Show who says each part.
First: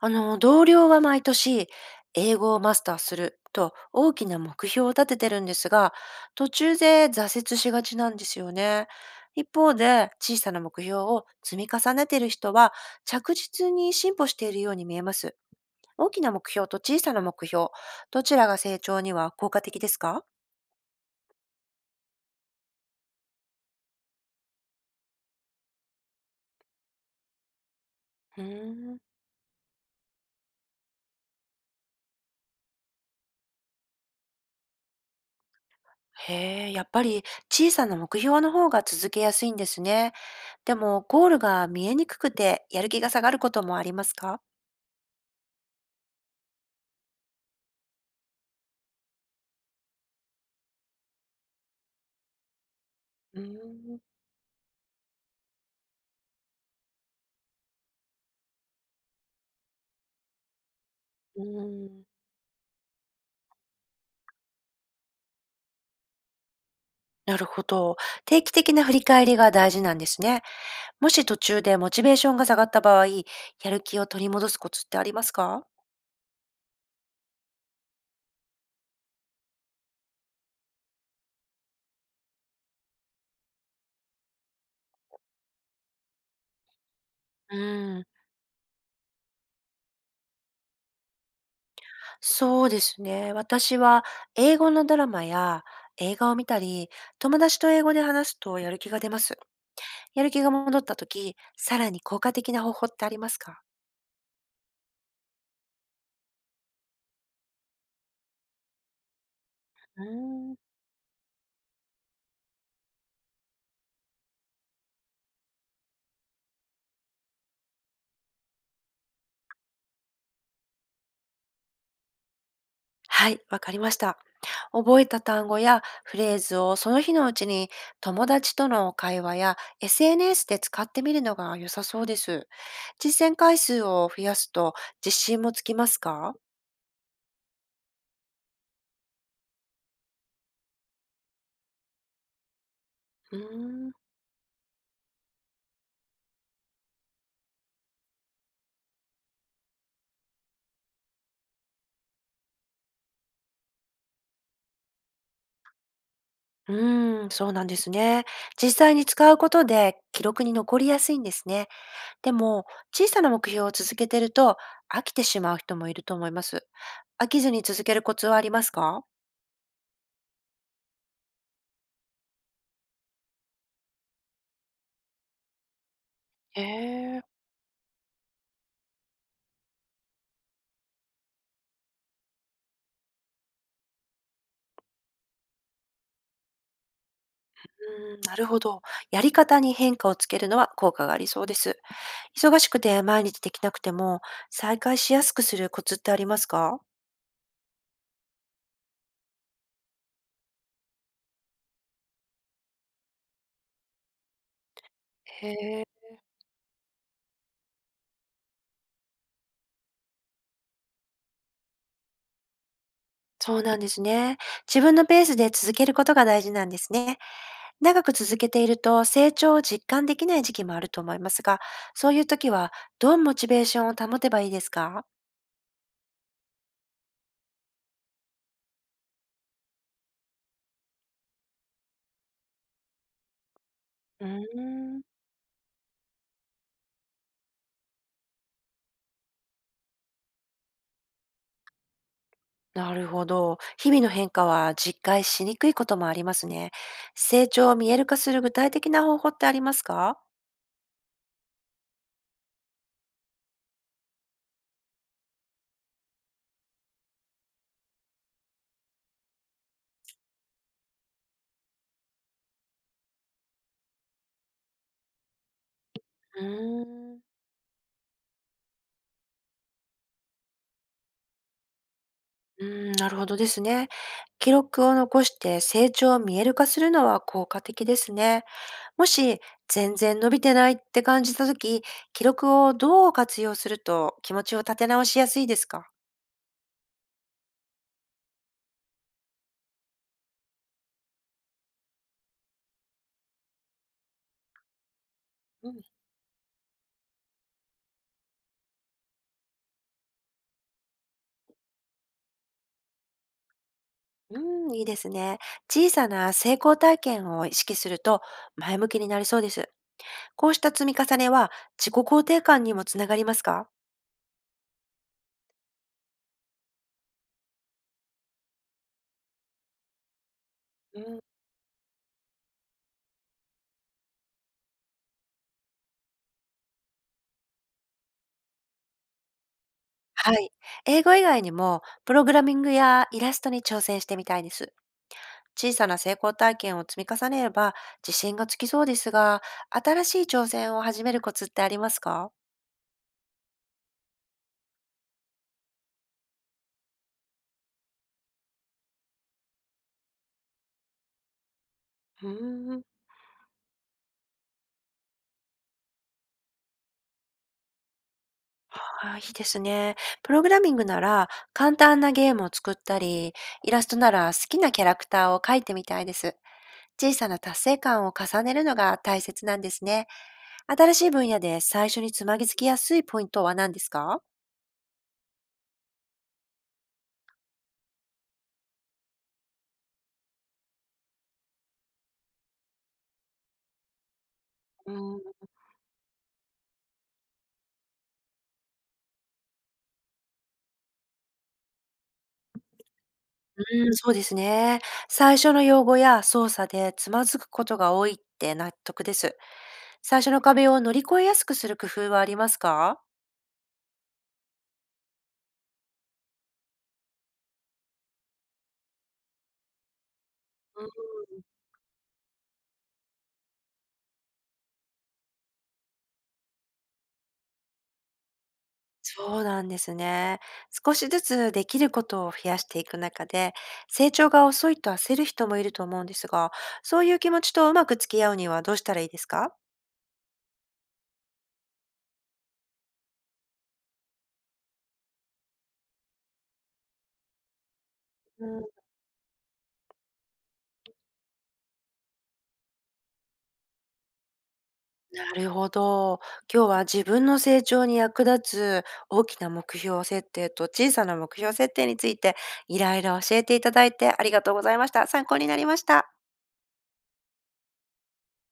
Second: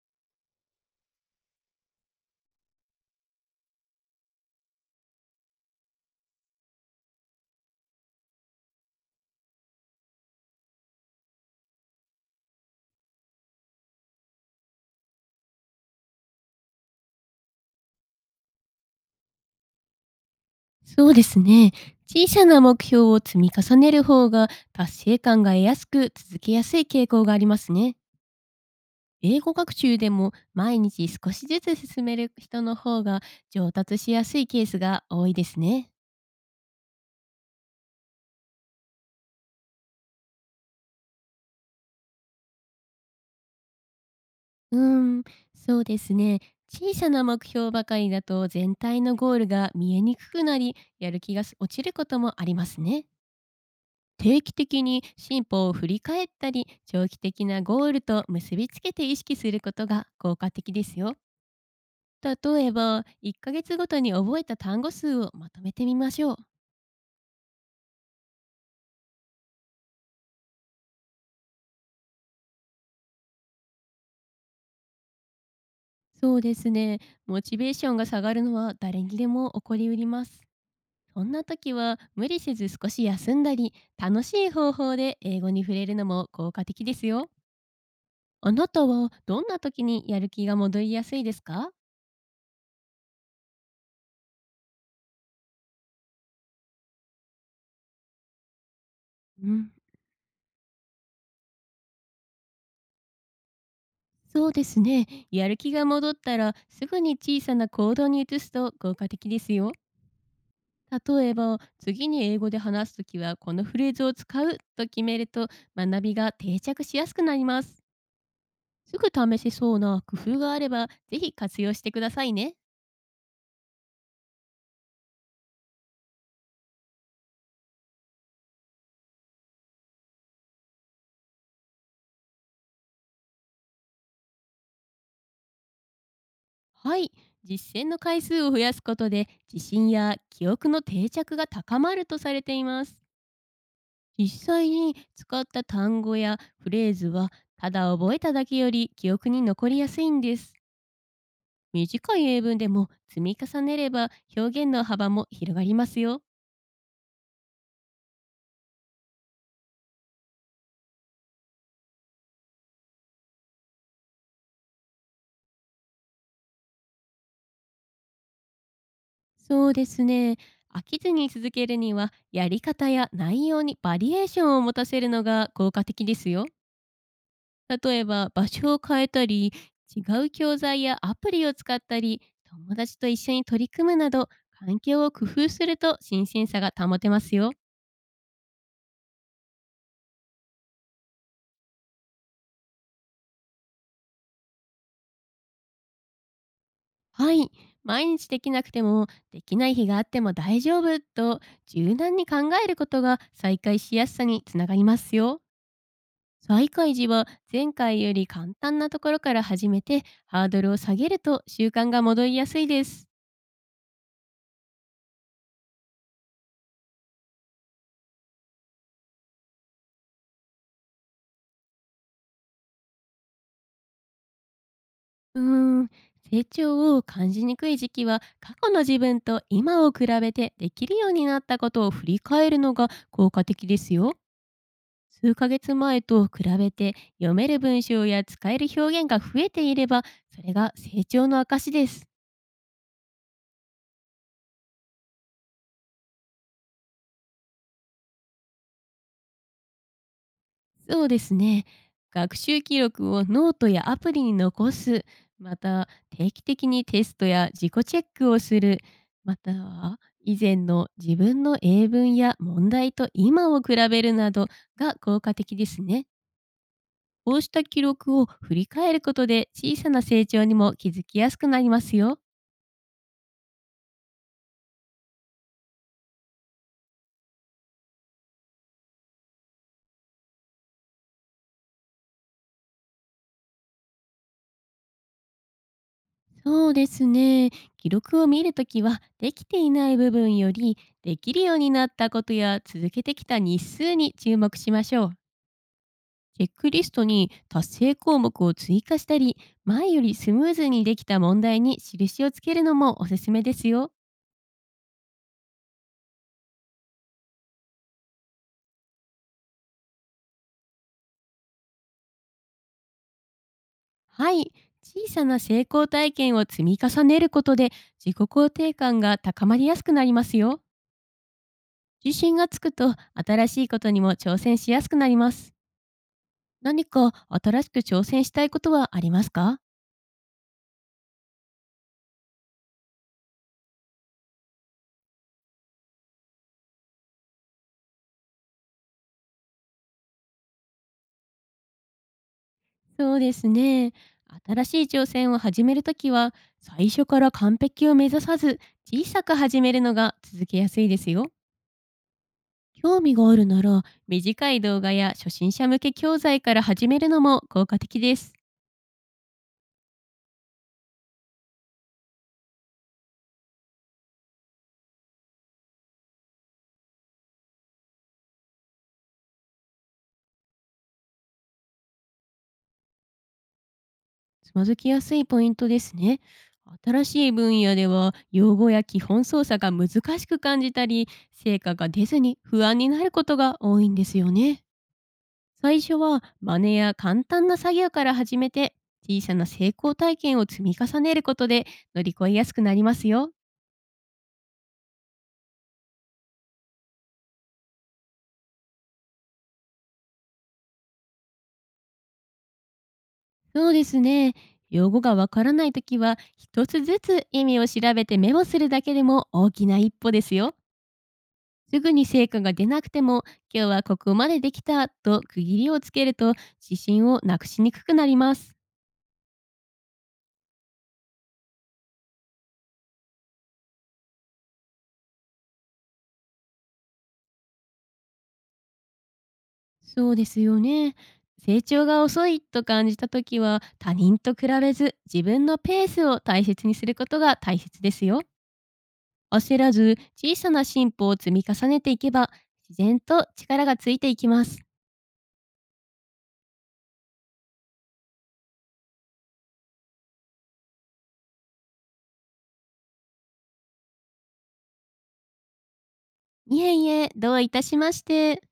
Speaker 1: 同僚は毎年、英語をマスターすると大きな目標を立ててるんですが、途中で挫折しがちなんですよね。一方で、小さな目標を積み重ねている人は、着実に進歩しているように見えます。大きな目標と小さな目標、どちらが成長には効果的ですか？
Speaker 2: そうですね。小さな目標を積み重ねる方が達成感が得やすく続けやすい傾向がありますね。
Speaker 1: うーん。
Speaker 2: 英語学習でも毎日少しずつ進める人の方が上達しやすいケースが多いですね。
Speaker 1: へえ、やっぱり小さな目標の方が続けやすいんですね。でも、ゴールが見えにくくてやる気が下がることもありますか？
Speaker 2: うーん、そうですね。小さな目標ばかりだと全体のゴールが見えにくくなり、やる気が落ちることもありますね。
Speaker 1: うーん。
Speaker 2: 定期的に進歩を振り返ったり、長期的なゴールと結びつけて意識することが効果的ですよ。
Speaker 1: うーん、
Speaker 2: 例えば1ヶ月ごとに覚えた単語数をまとめてみましょう。
Speaker 1: なるほど。定期的な振り返りが大事なんですね。もし途中でモチベーションが下がった場合、やる気を取り戻すコツってありますか？
Speaker 2: そうですね。モチベーションが下がるのは誰にでも起こりうります。そんな時は無理せず、少し休んだり楽しい方法で英語に触れるのも効果的ですよ。
Speaker 1: うん、
Speaker 2: あなたはどんな時にやる気が戻りやすいですか？
Speaker 1: そうですね。私は英語のドラマや映画を見たり、友達と英語で話すとやる気が出ます。
Speaker 2: うん、
Speaker 1: やる気が戻った時、さらに効果的な方法ってありますか？
Speaker 2: そうですね。やる気が戻ったらすぐに小さな行動に移すと効果的ですよ。
Speaker 1: うん。
Speaker 2: 例えば次に英語で話すときはこのフレーズを使うと決めると、学びが定着しやすくなります。すぐ試せそうな工夫があればぜひ活用してくださいね。
Speaker 1: はい、わかりました。覚えた単語やフレーズをその日のうちに友達との会話や SNS で使ってみるのが良さそうです。実践回数を増やすと自信もつきますか？
Speaker 2: はい。実践の回数を増やすことで自信や記憶の定着が高まるとされています。
Speaker 1: うーん。
Speaker 2: 実際に使った単語やフレーズはただ覚えただけより記憶に残りやすいんです。短い英文でも積み重ねれば、表現の幅も広がりますよ。
Speaker 1: うーん、そうなんですね。実際に使うことで記録に残りやすいんですね。でも、小さな目標を続けてると飽きてしまう人もいると思います。飽きずに続けるコツはありますか？
Speaker 2: そうですね。飽きずに続けるにはやり方や内容にバリエーションを持たせるのが効果的ですよ。
Speaker 1: へえ。う
Speaker 2: 例えば場所を変えたり、違う教材やアプリを使ったり、友達と一緒に取り組むなど、環境を工夫すると新鮮さが保てますよ。
Speaker 1: ーん、なるほど。やり方に変化をつけるのは効果がありそうです。忙しくて毎日できなくても、再開しやすくするコツってありますか？
Speaker 2: はい。毎日できなくても、できない日があっても大丈夫と柔軟に考えることが再開しやすさにつながりますよ。
Speaker 1: へえ、
Speaker 2: 再開時は前回より簡単なところから始めて、ハードルを下げると習慣が戻りやすいです。
Speaker 1: そうなんですね。自分のペースで続けることが大事なんですね。長く続けていると成長を実感できない時期もあると思いますが、そういう時はどうモチベーションを保てばいいですか？
Speaker 2: うーん。成長を感じにくい時期は過去の自分と今を比べて、できるようになったことを振り返るのが効果的ですよ。
Speaker 1: うーん、
Speaker 2: 数ヶ月前と比べて読める文章や使える表現が増えていれば、それが成長の証です。
Speaker 1: なるほど。日々の変化は実感しにくいこともありますね。成長を見える化する具体的な方法ってありますか？
Speaker 2: そうですね。学習記録をノートやアプリに残す、また定期的にテストや自己チェックをする、または以前の自分の英文や問題と今を比べるなどが効果的ですね。
Speaker 1: うーん。
Speaker 2: こうした記録を振り返ることで小さな成長にも気づきやすくなりますよ。
Speaker 1: うーん、なるほどですね。記録を残して成長を見える化するのは効果的ですね。もし全然伸びてないって感じたとき、記録をどう活用すると気持ちを立て直しやすいですか？
Speaker 2: そうですね。記録を見るときは、できていない部分より、できるようになったことや続けてきた日数に注目しましょう。
Speaker 1: うん、
Speaker 2: チェックリストに達成項目を追加したり、前よりスムーズにできた問題に印をつけるのもおすすめですよ。
Speaker 1: うんいいですね。小さな成功体験を意識すると前向きになりそうです。こうした積み重ねは自己肯定感にもつながりますか？
Speaker 2: はい。小さな成功体験を積み重ねることで、自己肯定感が高まりやすくなりますよ。
Speaker 1: うん、
Speaker 2: 自信がつくと、新しいことにも挑戦しやすくなります。何か新しく挑戦したいことはありますか？
Speaker 1: はい。英語以外にもプログラミングやイラストに挑戦してみたいです。小さな成功体験を積み重ねれば自信がつきそうですが、新しい挑戦を始めるコツってありますか？
Speaker 2: そうですね。新しい挑戦を始めるときは、最初から完璧を目指さず、小さく始めるのが続けやすいですよ。
Speaker 1: うーん。
Speaker 2: 興味があるなら、短い動画や初心者向け教材から始めるのも効果的です。
Speaker 1: あーいいですね。プログラミングなら簡単なゲームを作ったり、イラストなら好きなキャラクターを描いてみたいです。小さな達成感を重ねるのが大切なんですね。新しい分野で最初につまぎつきやすいポイントは何ですか？
Speaker 2: つまずきやすいポイントですね。新しい分野では、用語や基本操作が難しく感じたり、成果が出ずに不安になることが多いんですよね。
Speaker 1: うーん。
Speaker 2: 最初は真似や簡単な作業から始めて、小さな成功体験を積み重ねることで乗り越えやすくなりますよ。
Speaker 1: うーん、そうですね。最初の用語や操作でつまずくことが多いって納得です。最初の壁を乗り越えやすくする工夫はありますか？
Speaker 2: そうですね。用語がわからないときは一つずつ意味を調べてメモするだけでも大きな一歩ですよ。
Speaker 1: うん。
Speaker 2: すぐに成果が出なくても、今日はここまでできたと区切りをつけると、自信をなくしにくくなります。
Speaker 1: そうなんですね。少しずつできることを増やしていく中で、成長が遅いと焦る人もいると思うんですが、そういう気持ちとうまく付き合うにはどうしたらいいですか？
Speaker 2: そうですよね。成長が遅いと感じた時は他人と比べず、自分のペースを大切にすることが大切ですよ。焦らず小さな進歩を積み重ねていけば、自然と力がついていきます。
Speaker 1: なるほど。今日は自分の成長に役立つ大きな目標設定と小さな目標設定について、いろいろ教えていただいてありがとうございました。参考になりました。
Speaker 2: いえいえ、どういたしまして。